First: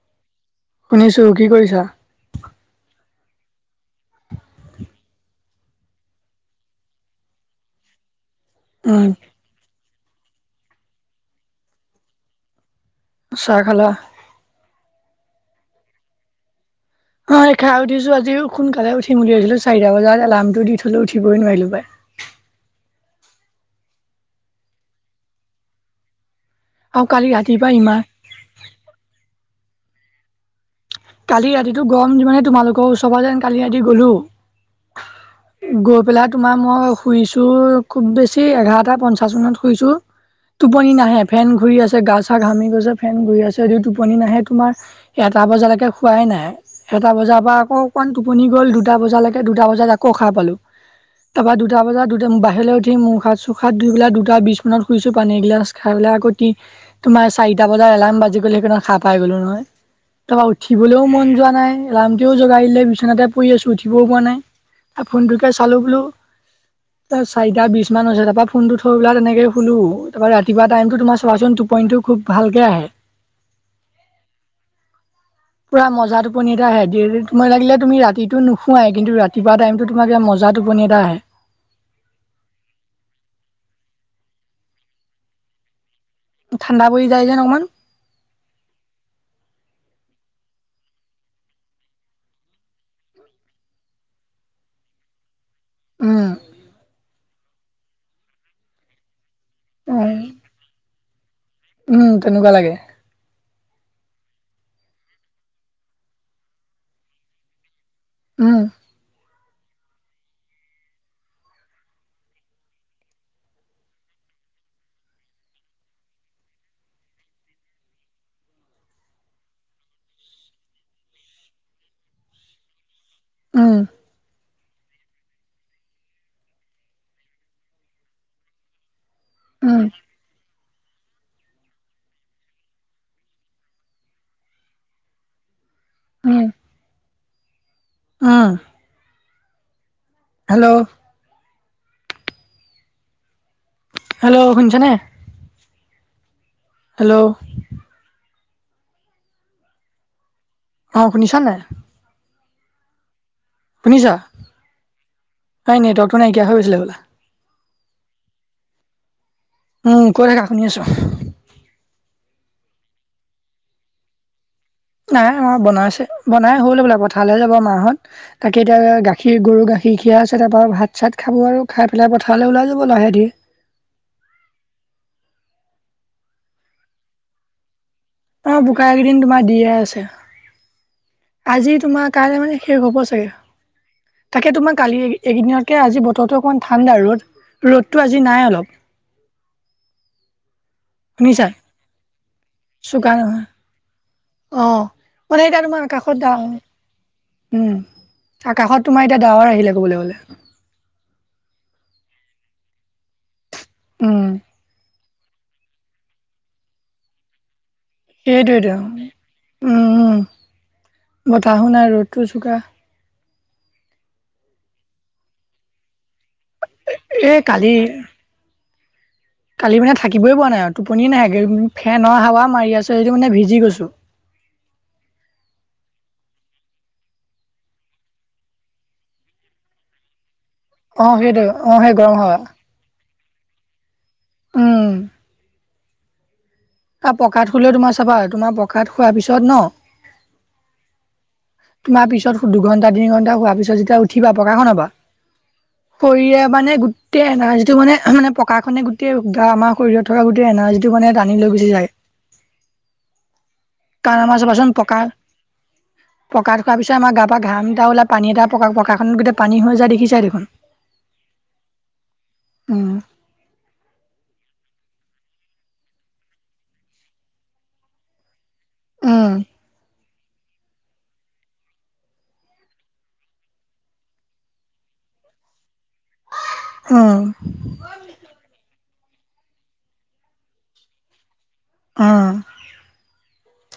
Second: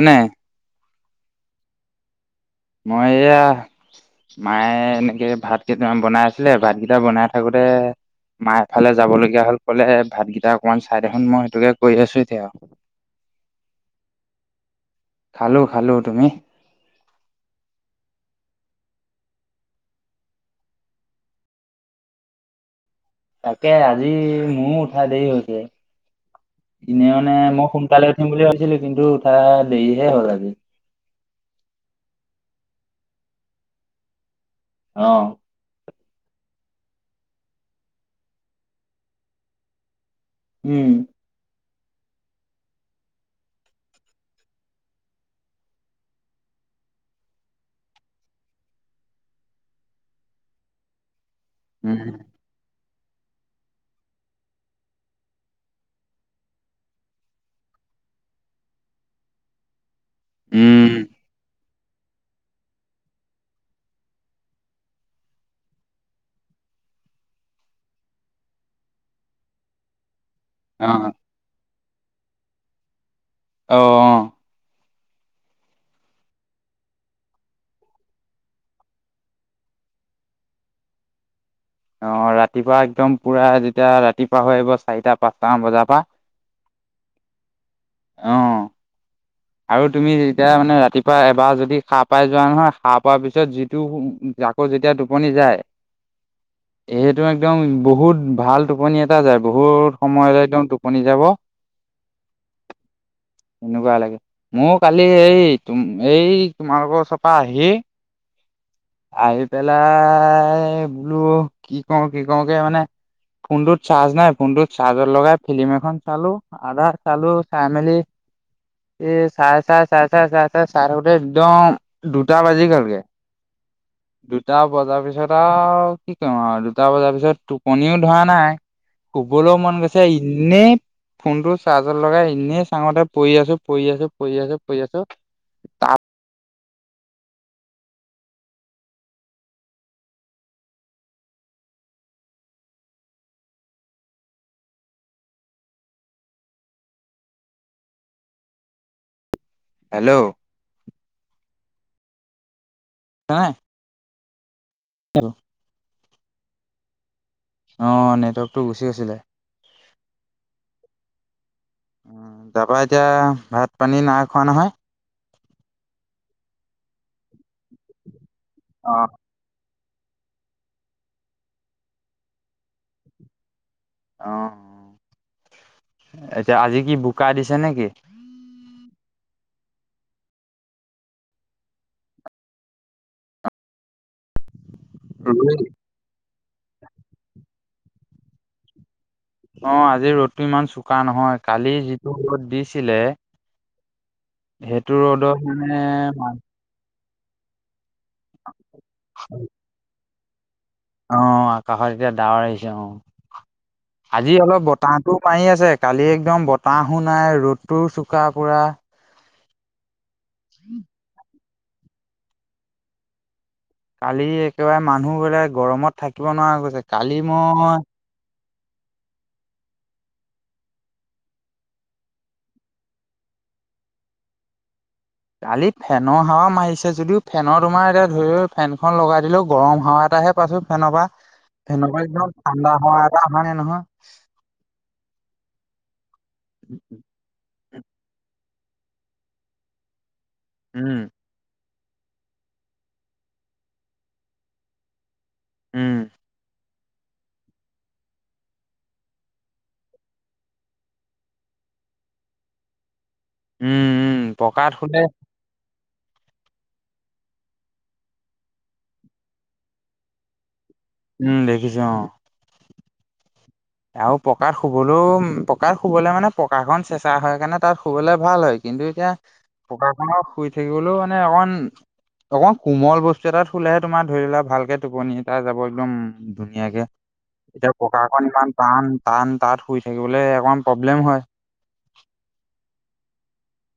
এনে শুনিছো কি কৰিছা। মই এয়া মায়ে এনেকে ভাত কেইটামান বনাই আছিলে ভাত কেইটা বনাই থাকোতে। মায়ে এফালে উম, যাব লগীয়া হ'ল কলে ভাতগেটা অকনমান চাই দেখোন মই এইটোকে কৰি আছো এতিয়া আৰু চাহ খালা। খালো খালো তুমি? হয়। এ খাই উঠিছো আজি সোনকালে উঠিম উ বুলি ভাবিছিলো চাৰিটা বজাত এলাৰ্মটো দি থলো উঠিবই নোৱাৰিলো পাই। তাকে আজি মোও উঠা দেৰি হৈছে। আৰু এনে কালি মানে ৰাতিপুৱা মই ইমান সোনকালে উঠিম বুলি ভাবিছিলো কিন্তু উঠা দেৰি হে হ'ল আজি কালি ৰাতিটো গৰম যিমানহে তোমালোকৰ ওচৰ ফালে এনে কালি ৰাতি গ'লো অহ গৈ পেলাই তোমাৰ মই শুইছো খুব বেছি এঘাৰটা পঞ্চাশ মানত শুইছো। উম। টোপনি নাহে ফেন ঘূৰি আছ। গা চা ঘামি গৈছে ফেন ঘূৰি আছে যদিও টোপনি নাহে তোমাৰ এটা বজালেকে। শুৱাই নাই এটা বজাৰ পৰা আকৌ অকণমান টোপনি গ'ল দুটা বজালেকে দুটা বজাত আকৌ সাৰ পালোঁ। তাপা দুটা উম বজাত দুটা বাহিৰলৈ উঠ মু হাত চু হাত ধুই পেলাই দুটা বিছ মানত শুইছো পানী এগিলাছ খাই পেলাই আকৌ তি তোমাৰ চাৰিটা বজাত। এলাম বাজি গ'লে সেইকাৰণ সাহ পাই গলো নহয় তাপা উঠিবলৈও উম মন যোৱা নাই। এলাৰ্মটোৱেও জোগাই দিলে বিচনাতে পৰি আছোঁ উঠিবও পৰা নাই আ ফোনটোকে চালোঁ বোলো। ত চাৰিটা বিছ মান হৈছে তাপা ফোনটো থৈ পেলাই তেনেকে শুলো। তাপা ৰাতিপুৱা অ টাইমটো তোমাৰ চাবাচোন টোপনিটো খুব ভালকে আহে। অ অ পুৰা মজা টোপনি এটা আহে ডেলি তোমাৰ লাগিলে তুমি ৰাতিটো নুশুৱাই কিন্তু ৰাতিপুৱা টাইমতো তোমাৰ যে মজা। জা টোপনি এটা আহে। অ ৰাতিপুৱা একদম পুৰা যেতিয়া ৰাতিপুৱা হৈ আহিব চাৰিটা পাঁচটা মান বজা পা ঠাণ্ডা পৰি যায় যেন অকমান। অ আৰু তুমি যেতিয়া মানে ৰাতিপুৱা এবাৰ যদি সাৰ পাই যোৱা নহয় সা পোৱাৰ পিছত যিটো আকৌ যেতিয়া টোপনি যায়। এইটো একদম বহুত ভাল টোপনি এটা যায়। বহুত উম। সময় একদম টোপনি যাব। উম, তেনেকুৱা লাগে। এনেকুৱা লাগে মোৰ কালি এই তুম এই তোমালোকৰ ওচৰ পৰা আহি। উম। আহি পেলাই বোলো কি কওঁ কি কওঁ কে মানে ফোনটোত চাৰ্জ নাই ফোনটোত চাৰ্জৰ লগাই ফিলি্ম এখন চালো আধা চালো চাই মেলি এ চাই চাই চাই চাই চাই চাই চাই থাকোতে একদম দুটা বাজি গলগে। উম। দুটা বজাৰ পিছত আৰু কি কই ইম আৰু দুটা বজাৰ পিছত টোপনিও ধৰা নাই। শুবলৈও মন উম, গৈছে ইনেই ফোনটো চাৰ্জৰ লগাই ইনেই চাঙতে পৰি আছো। প-ই আছো প-ই আছো প-ই আছো তাপ উম, উম হেল্ল' হেল্ল' শুনিছেনে হেল্ল' হেল্ল' অ শুনিছা নাই? হই নাই শুনিছা নাই নেটৱৰ্কটো নাইকিয়া হৈ গৈছিলে হবলা। অ নেটৱৰ্কটো গুচি গৈছিলে। উম কৈ থাকা শুনি আছো। উম তাপা এতিয়া ভাত পানী নাই খোৱা নহয়। নাই আমাৰ বনাইছে বনাই হ'ল হবলা পথাৰলেহে যাব মা হত তাকে অ এতিয়া গাখীৰ গৰু গাখীৰ। ৰ খিয়াই আছে তাপা ভাত চাত খাব আও খাই পেলাই পথাৰলে ওলাই যাব লাহেকে। অ এতিয়া আজি কি বোকা দিছে নেকি? অ বোকা একেইদিন তোমাৰ দিয়ে আছে। আজি তোমাৰ কাইলে মানে শেষ হ'ব চাগে তাকে তোমাক। কালি এইকেইদিনতকে আজি বতৰো অকমান ঠাণ্ডা ৰ'দ ৰ'দটো আজি নাই অলপ। অ আজি ৰ'দটো ইমান চোকা নহয় শুনিছা? কালি যিটো ৰ'দ দিছিলে। অহ সেইটো ৰ'দত মানে এতিয়া তোমাৰ কাষত দা হল। উম আকাশত তোমাৰ এতিয়া ডাৱৰ আহিলে ক'বলৈ গলে। অ আকাশত এতিয়া ডাৱৰ আহিছে অ উম আজি অলপ বতাহ। তো মা ই আছে কালি একদম বতাহো নাই ৰ'দটো চোকা পুৰা। সেইটোৱেতো উম। [unintelligible] বতাহো নাই ৰ'দটোও চোকা। কালি একেবাৰে মানুহ বিলা গৰমত থাকিব নোৱাৰা গৈছে কালি এই কালি মই। [unintelligible] কালি মানে থাকিবই পআ নাই আও টোপনিয়ে নাই একে ফেনৰ হাৱা মাৰি আছে যদিও মানে ভিজি গৈছো। [unintelligible] কালি ফেনৰ হাৱা মাৰিছে যদিও ফেনৰ তোমাৰ এতিয়া ধৰিও ফেনখন লগাই দিলেও গৰম হাৱা এটাহে পাছোত ফেনপা অ সেইটো অ সেই ফেনৰ পৰা গৰম একদম হাৱা ঠাণ্ডা হাৱা এটা আহা নাই নহয়। উম আ পকাত শুলেও তোমাৰ চাবা তোমাৰ পকাত শুৱাৰ পিছত ন উম তোমাৰ পিছত দুঘণ্টা তিনি ঘণ্টা হোৱাৰ পিছত যেতিয়া উঠিবা পকা খনৰ পা উম শৰীৰে মানে গোট টে এলাৰ্জি উম উম কাৰণ আমাৰ পকাত চাবাচোন শুলে পকা পকাত শুৱাৰ পিছত আমাৰ গা পা ঘাম এটা ওলাই পানী এটা পকা পকাখন গোটেই পানী হৈ যায় দেখিছাই দেখোন। উম দেখিছো অ। উম আৰু পকাৰ শুবলৈও পকাত শুবলে মানে পকাখন চেঁচা হয় কাৰণে তাত শুবলে ভাল হয়। কিন্তু এতিয়া উম, পকা খনৰ শুই থাকিবলৈও মানে অকমান অকণ কোমল বস্তু এটাত শুলেহে তোমাৰ ধৰি লোৱা ভালকে টোপনি এটা যাব একদম ধুনীয়াকে উম, এতিয়া পকা খন টান টান টান তাত শুই থাকিবলে অকণমান প্ৰব্লেম হয়। অহ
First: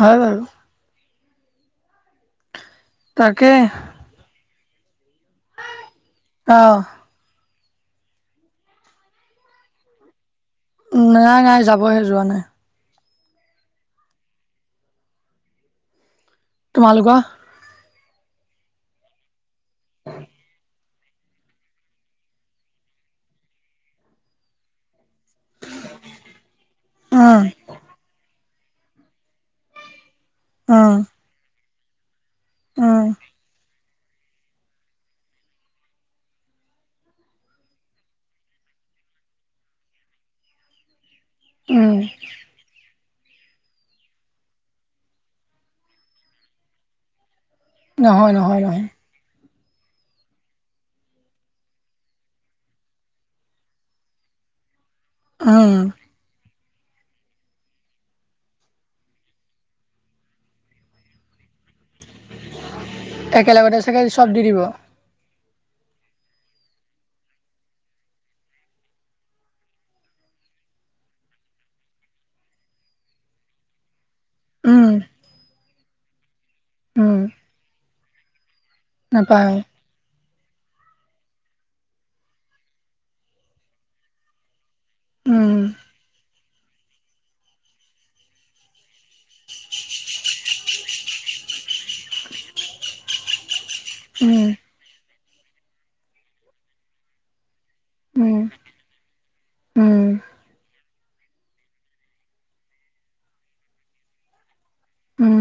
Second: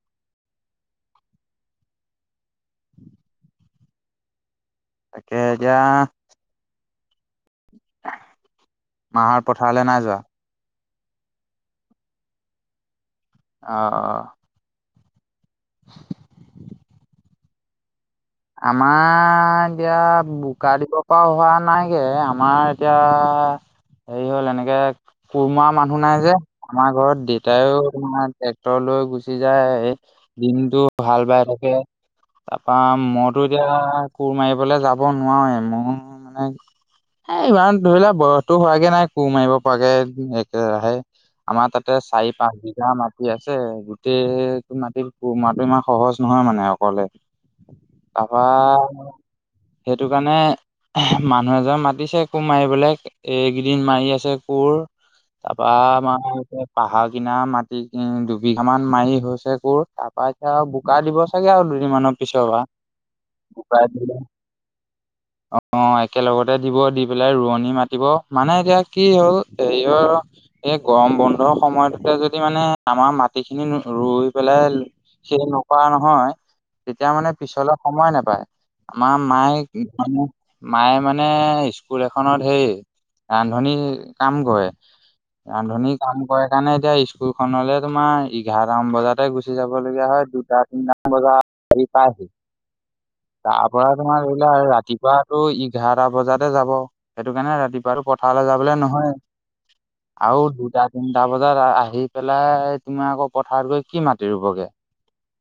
হয় বাৰো। তাকে তাকেহে এতিয়া অ', মা হত পথাৰলে নাই যোৱা? নাই নাই যাবহে যোৱা নাই। অহ [unintelligible] তোমালোকৰ? আমাৰ এতিয়া বোকা দিব পৰা হোৱা নাইগে আমাৰ এতিয়া পা হেৰি হল এনেকে কোৰ মৰা মানুহ নাই যে আমাৰ ঘৰত উম, দেতাইও তোমাৰ টেক তৰ লই গুচি যায় দিনটো উম, হাল বাই থাকে তাপা উম, মই পা কোৰ মাৰিবলে যাব নোৱাৰোয়ে মোৰ মানে এ ইমান ধৰি লোৱা বয়সতো হোৱাগে নাই কোৰ মাৰিব পৰাকে একেৰাহে। আমাৰ উম, তাতে চাৰি পাঁচ বিঘা মাত হি আছে গোটেই মাটি কোৰ মৰাটো ইমান সহজ নহয় মানে অকলে। নহয় তাপা নহয় নহয় সেইটো কাৰণে মানুহ এজন মাতিছে কোৰ মাৰিবলে এইকেইদিন মাৰি আছে কোৰ তাপা উম, আমাৰ হৈছে পাহাৰ কিনা মাটি দুবিঘামান মাৰি হৈছে কোৰ তাৰ পৰা এতিয়া আৰু বোকা দিব চাগে আৰু দুদিন মানৰ পিচ একেলগতে চাগে চব দি দিব। অ একেলগতে দিব দি পেলাই ৰোৱনী মাতিব, মানে এতিয়া কি হ'ল হেৰিয় এই গৰম বন্ধৰ সময়তোতে যদি মানে আমাৰ মাটি খিনি নৰু ৰুই পেলাই উম, সেই নকৰা নহয় তেতিয়া উম, মানে পিছলে সময় নাপায়, আমাৰ মায়ে নাপায় কি মানে মায়ে মানে স্কুল এখনত সেই ৰান্ধনী কাম কৰে। উম, ৰান্ধনী কাম কৰে সেইকাৰণে এতিয়া স্কুল খনলে তোমাৰ এঘাৰটামান বজাতে গুচি যাব লগীয়া হয় দুটা তিনটামান বজাত আহি পাইহি। [unintelligible] তা পৰা তোমাৰ ধৰি উম, লোৱা ৰাতিপুৱাটো এঘাৰটা বজাতে যাব সেইটো কাৰণে ৰাতিপুৱাটো ক উম। পথালে যাবলে নহয় উম, আৰু দুটা তিনটা বজাত আহি পেলাই তোমাৰ আকৌ পথাৰত গৈ কি মাতি ৰুবগে উম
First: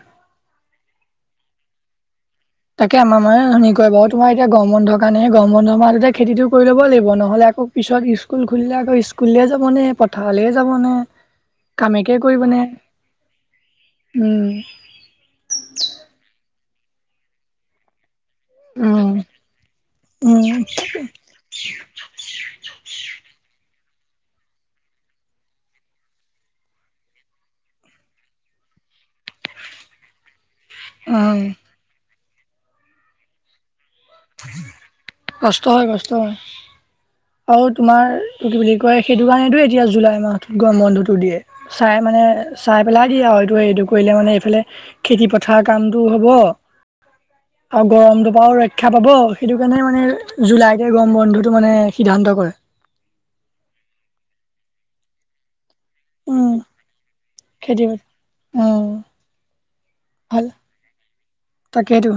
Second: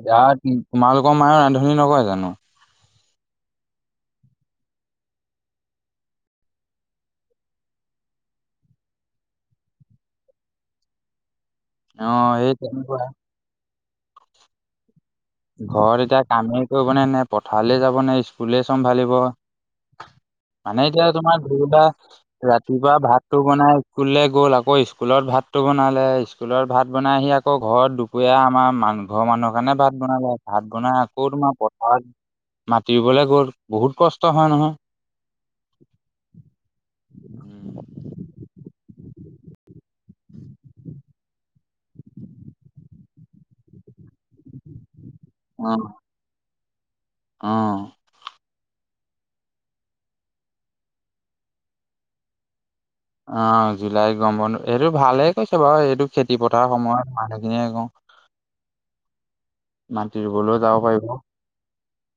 এতিয়া তোমালোকৰ মায়ে ৰান্ধনি নকয় জানো তাকে আমাৰ মায়ে ৰান্ধনি কৰে বাও তোমাৰ এতিয়া গৰম বন্ধ কাৰণে হে গৰম বন্ধ মাহতে খেতিটো কৰি লব লাগিব নহ'লে আকৌ পি পিছত স্কুল খুলিলে আকৌ স্কুললে যাব নে পথাৰলে যাব নে অ কামেকে কৰিব সেই নে তেনেকুৱা। উম ঘৰত এতিয়া কামেই কৰিব নে নে পথাৰলে যাব নে স্কুলে উম, চম্ভালিব উম, মানে এতিয়া তোমাৰ ঘৰুবা ৰাতিপুৱা ভাতটো বনাই স্কুললৈ গ'ল আকৌ স্কুলত ভাতটো বনালে, স্কুলত ভাত বনাই আহি আকৌ ঘৰত দুপৰীয়া আমাৰ মাং ঘৰৰ মানুহৰ কাৰণে ভাত বনালে ভাত বনাই আকৌ উম। তোমাৰ পথাৰত মাতিবলৈ গ'ল। বহুত কষ্ট হয় নহয়। কষ্ট হয় কষ্ট হয় আৰু তোমাৰ কি বুলি কয় সেইটো কাৰণেতো এতিয়া জুলাই মাহটোত গৰম বন্ধটো দিয়ে। চাই মানে চাই পেলাই দিয়ে আও এইটো এইটো কৈ মানে এইফালে খেতি পথাৰ অ'। কামতটো হ'ব আৰু অ', গৰমটো পৰাও ৰক্ষ- শিক্ষা পাব সেইটো কাৰণে মানে জুলাইতে গৰম বন্ধুটো মানে সিদ্ধান্ত কৰে। অ জুলাই গৰম বন্ধ এইটো ভালে কৈছে বাৰু এই- টো খেতি উম পথাৰ সময়ত মানুহখিনিয়ে কওঁ ও মাটি ৰুবলৈও যাব পাৰিব। তাকেইতো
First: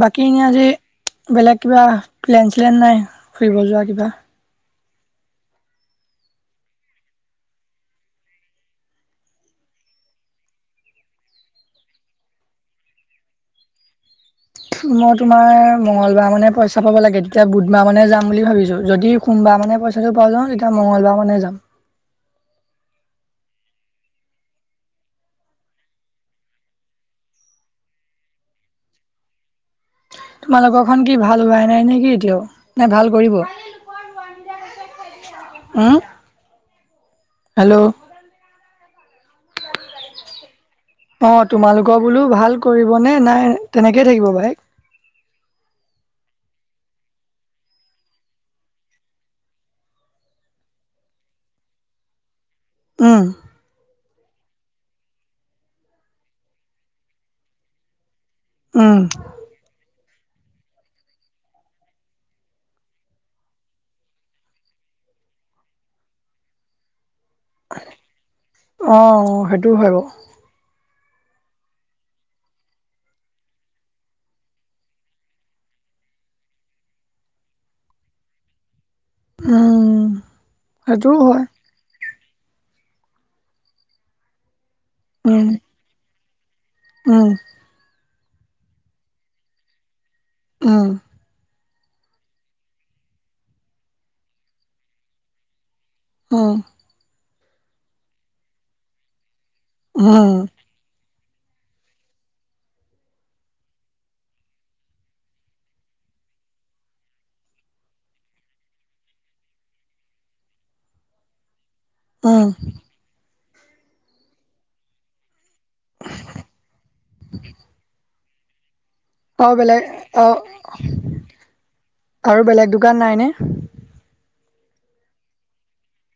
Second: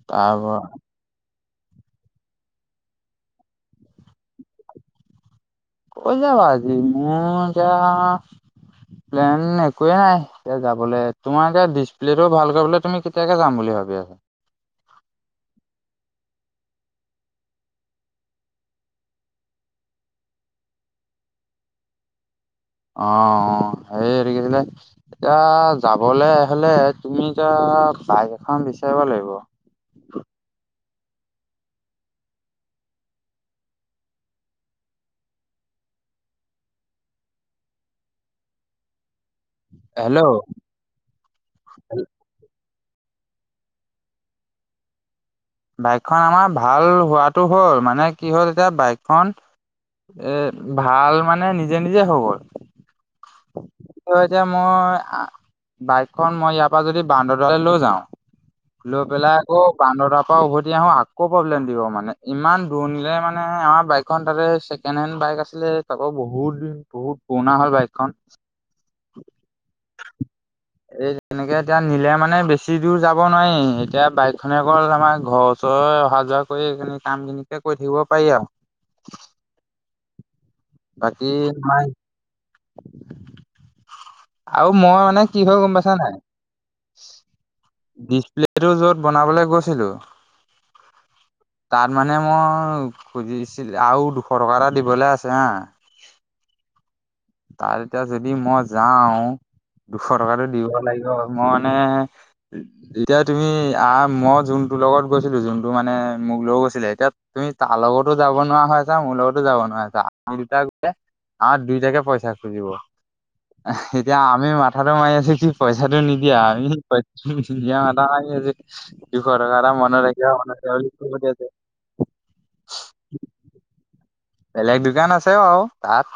বাকী তাৰ ইংৰাজী বেলেগ কিবা প্লেন চলেন নাই ফুৰিব যোৱা কিবা? ক'লে যাবা আজি মই এতিয়া প্লেন একোৱে নাই, এতিয়া যাবলে তোমাৰ এতিয়া ডিছপ্লেটো ভাল কৰিবলে তুমি কেতিয়াকে যাম বুলি ভাব ভাবি আছা। মই তোমাৰ মঙ্গলবাৰ মানে পইচা পাব লাগে তেতিয়া বুধবাৰ মানে যাম বুলি ভাবিছোঁ যদি সোমবাৰ মান মানে পইচাটো পাই যাওঁ তেতিয়া মংগলবাৰ মানে যাম। অ সেই হেৰি এইটো কিছিলে এতিয়া যাবলৈ হলে তুমি এতিয়া এ বাইক এখন বিচাৰিব লাগিব। [inaudible] তোমালোকৰখন কি ভাল হোৱাই নাই নেকি এতিয়াও? না ভাল কৰিব? উম হেল্ল' হেল্ল' অ তোমালোকৰ বোলো ভাল কৰিবনে নাই তেনেকেই থাকিব বাইক? বাইকখন আমাৰ ভাল হোৱাটো হ'ল মানে কি হ'ল এতিয়া বাইকখন এ ভাল মানে নিজে নিজে হৈ গ'ল। উহ এতিয়া মই বাইকখন মই ইয়াৰ পৰা যদি বান্দৰদুৱাৰলৈ যাওঁ। ফুল উম পেলাই আকৌ বান্দৰদুৱাৰ উভতি আহো আকৌ প্ৰব্লেম দিব মানে ইমান দূৰণিলে মানে আমাৰ বাইকখন তা ছেকেণ্ড হেণ্ড বাই- বাইক আছিলে তাকৰ বহুত দিন বহুত পুৰণা হ'ল বাইক। অ সেইটোও হয় বাও। এনেকে এতিয়া নিলে মানে বেছি দূৰ যাব নোৱাৰি এতিয়া বাইকখনে গ'ল আমাৰ ঘৰৰ ওচৰৰে অহা যোৱা কৰি সিনি কাম খিনে কৰি থাকিব পাৰি আও। উম সেইটোও বাকী হয় মায় আৰু মই মানে কি উম হৈ গম পাইছা নাই। উম প্লেটো য'ত বনাবলৈ গৈছিলোঁ। উহ তাত মানে মই খুজিছিল আৰু দুশ টকা এটা দিবলৈ আছে হা ওহ তাৰ এতিয়া যদি মই যাও দুশ উম, টকাতটো দিব লাগিব। মই মানে যেতিয়া তুমি আহ মই যোনটো লগত গৈছিলো যোনটো মানে মোক লৈ গৈছিলে এতিয়া তুমি তাৰ লগতো যাব নোৱাৰা হৈ আছা, মোৰ লগতো যাব নোৱাৰা হৈ আছা আমি দুটাই গ'লে আমাৰ দুইটাকে পইচা উম, খুজিব এতিয়া আমি মাথাটো মাৰি আছো কি পইচাটো নিদিয়া, আমি পইচাটো নিদিয়া মাথা মাৰি আছোঁ। দুশ আৰু টকা এটা বেলেগ মনত ৰাখিব অ', মনত ৰাখিব [unintelligible] আৰু বেলেগ দোকান নাই নে? বেলেগ দোকান আছে বাও তাত।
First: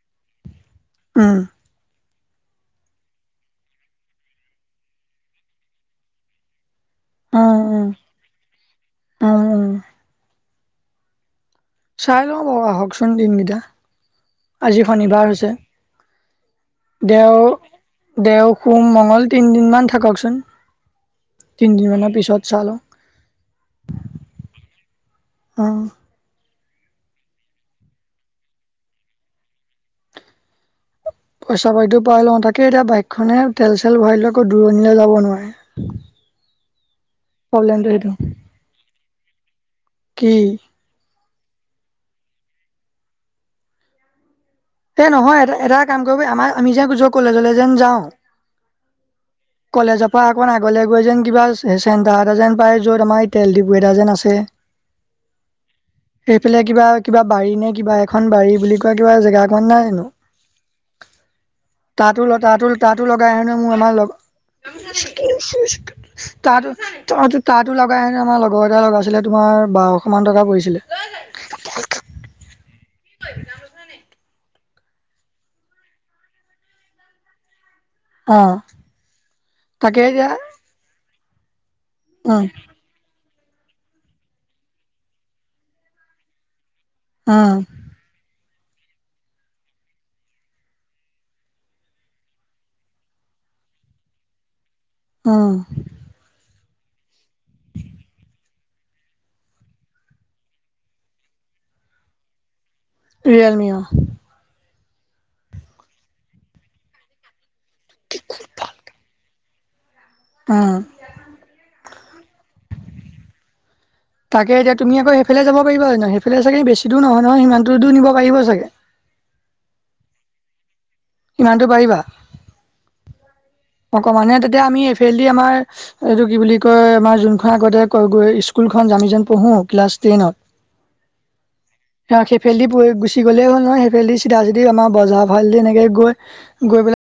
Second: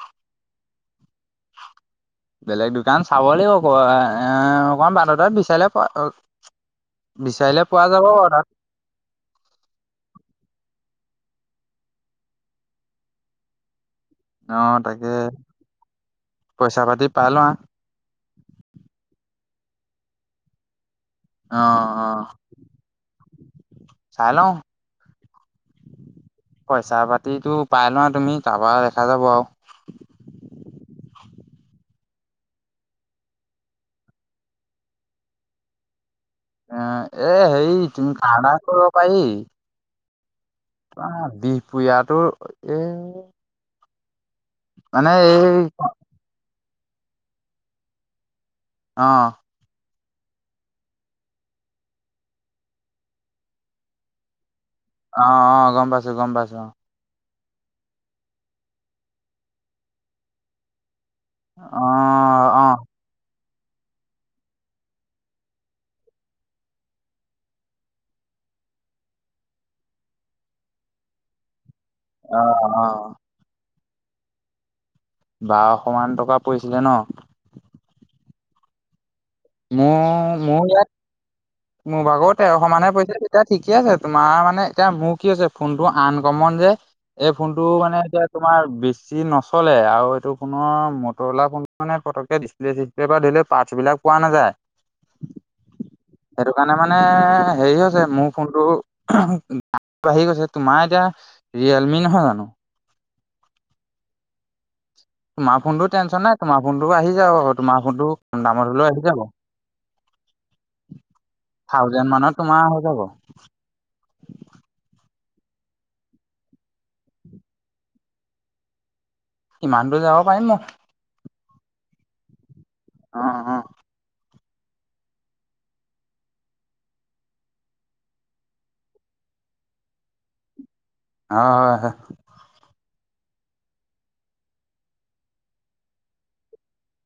উহ বেলেগ দোকান চাব লাগিব কবা [unintelligible] অকণমান বাটতে বিচাৰিলে পোৱা অ উম, বিচাৰিলে পোৱা উম, যাব অ তাত। উম, উম। চাই লওঁ বাও আহকচোন দিনকেইটা। অ আজি তাকে শনিবাৰ হৈছে, পইচা পাতি পাই লোৱা দেও- দেও, সোম, মঙ্গল তিনিদিনমান থাককচোন। অ অ তিনদিনমানৰ পিছত চালো। চাই লওঁ। উহ পইচা পাতিটো পাই লোৱা তুমি তাপা দেখা যাব আও। পইচা পাতিও পাই লওঁ তাকে এতিয়া বাইকখনে তেল চেল ভৰাই লৈ আকৌ দূৰণিলৈ যাব নোৱাৰে। এ হেৰি প্ৰব্লেমটো সেইটো, তুমি কাঢ়া কৰিব পাৰি। কি তোমাৰ বিহ পোৰিয়াতো এ সেই নহয় এ এটা কাম কৰিব আমাৰ আমি যে য কলেজলে যেন যাও। অ কলেজৰ পৰা অকন আগলে গৈ যেন কিবা চেণ্টাৰ এটা যেন পায় য'ত আমাৰ তেল ডিপু এটা যেন আছে। অ অ গম পাইছো গম পাইছো সেইফালে অ। কিবা কিবা বাৰী নে কিবা এখন বাৰী বুলি কোৱা কিবা জেগা এখন নাই জানো। অ তাতো তাতো অ তাঁতো লগাই হেনো মো আমাৰ লগ [unintelligible] তাতো লগাই আমাৰ লগৰ এটা লগাইছিলে তোমাৰ বা- অকমান টকা পৰিছিল। আহ অ বাৰশ মান টকা পৰিছিলে ন। অ ম তাকে এতিয়া মও ইয়াত মোৰ উম ভাগতে সমানে পইছে নি এতিয়া ঠিকে আছে তোমাৰ মানে এতিয়া মোৰ কি হৈছে ফোনটো আন কমন যে এই উম ফোনটো মানে এতিয়া তোমাৰ বেছি নচলে আৰু এইটো পুনৰ মটৰলা মানে পতককে ডিচপ্লে চিচপ্লে বা ধ- বোলে পাছ বিলাক পোৱা নাযায়। উহ সেইটো কাৰণে মানে হেৰি হৈছে মোৰ ফোনটো [unintelligible] বাঢ়ি গৈছে তোমাৰ এতিয়া ৰিয়েলমি নহয় জানো? ৰিয়েলমি অ। তোমাৰ ফোনটো টেনচন নাই তোমাৰ ফোনটো আহি যাব তোমাৰ ফোনটো কম দামত হলেও আহি যাব। উম। থাউজেণ্ড মানত তোমাৰ হৈ যাব। তাকে এতিয়া তুমি আকৌ সে- সেইফালে যাব পাৰিব হয় নহয় সেইফালে চাগে বেছি দূৰ নহয় নহয় সিমানতো দূৰ নিব পাৰিব চাগে। ইমান দূৰ যাব পাৰিম ম। ইমান দূৰ পাৰিবা। অহ অহ। অক মানে তেতিয়া আমি এফেলদি আমাৰ এইটো কি বুলি কয় আমাৰ যোনখন আগতে স্কু- সেইখন যামি যেন পঢ়ো ক্লাছ তেইন'ত হয় হয় হয় সেফেলেদি পই গুচ- চি গ'লেই হ'ল নহয় সেইফালেদি চিধা চিধি আমাৰ বজাৰ ফালদি এনেকৈ গৈ গৈ পেলাই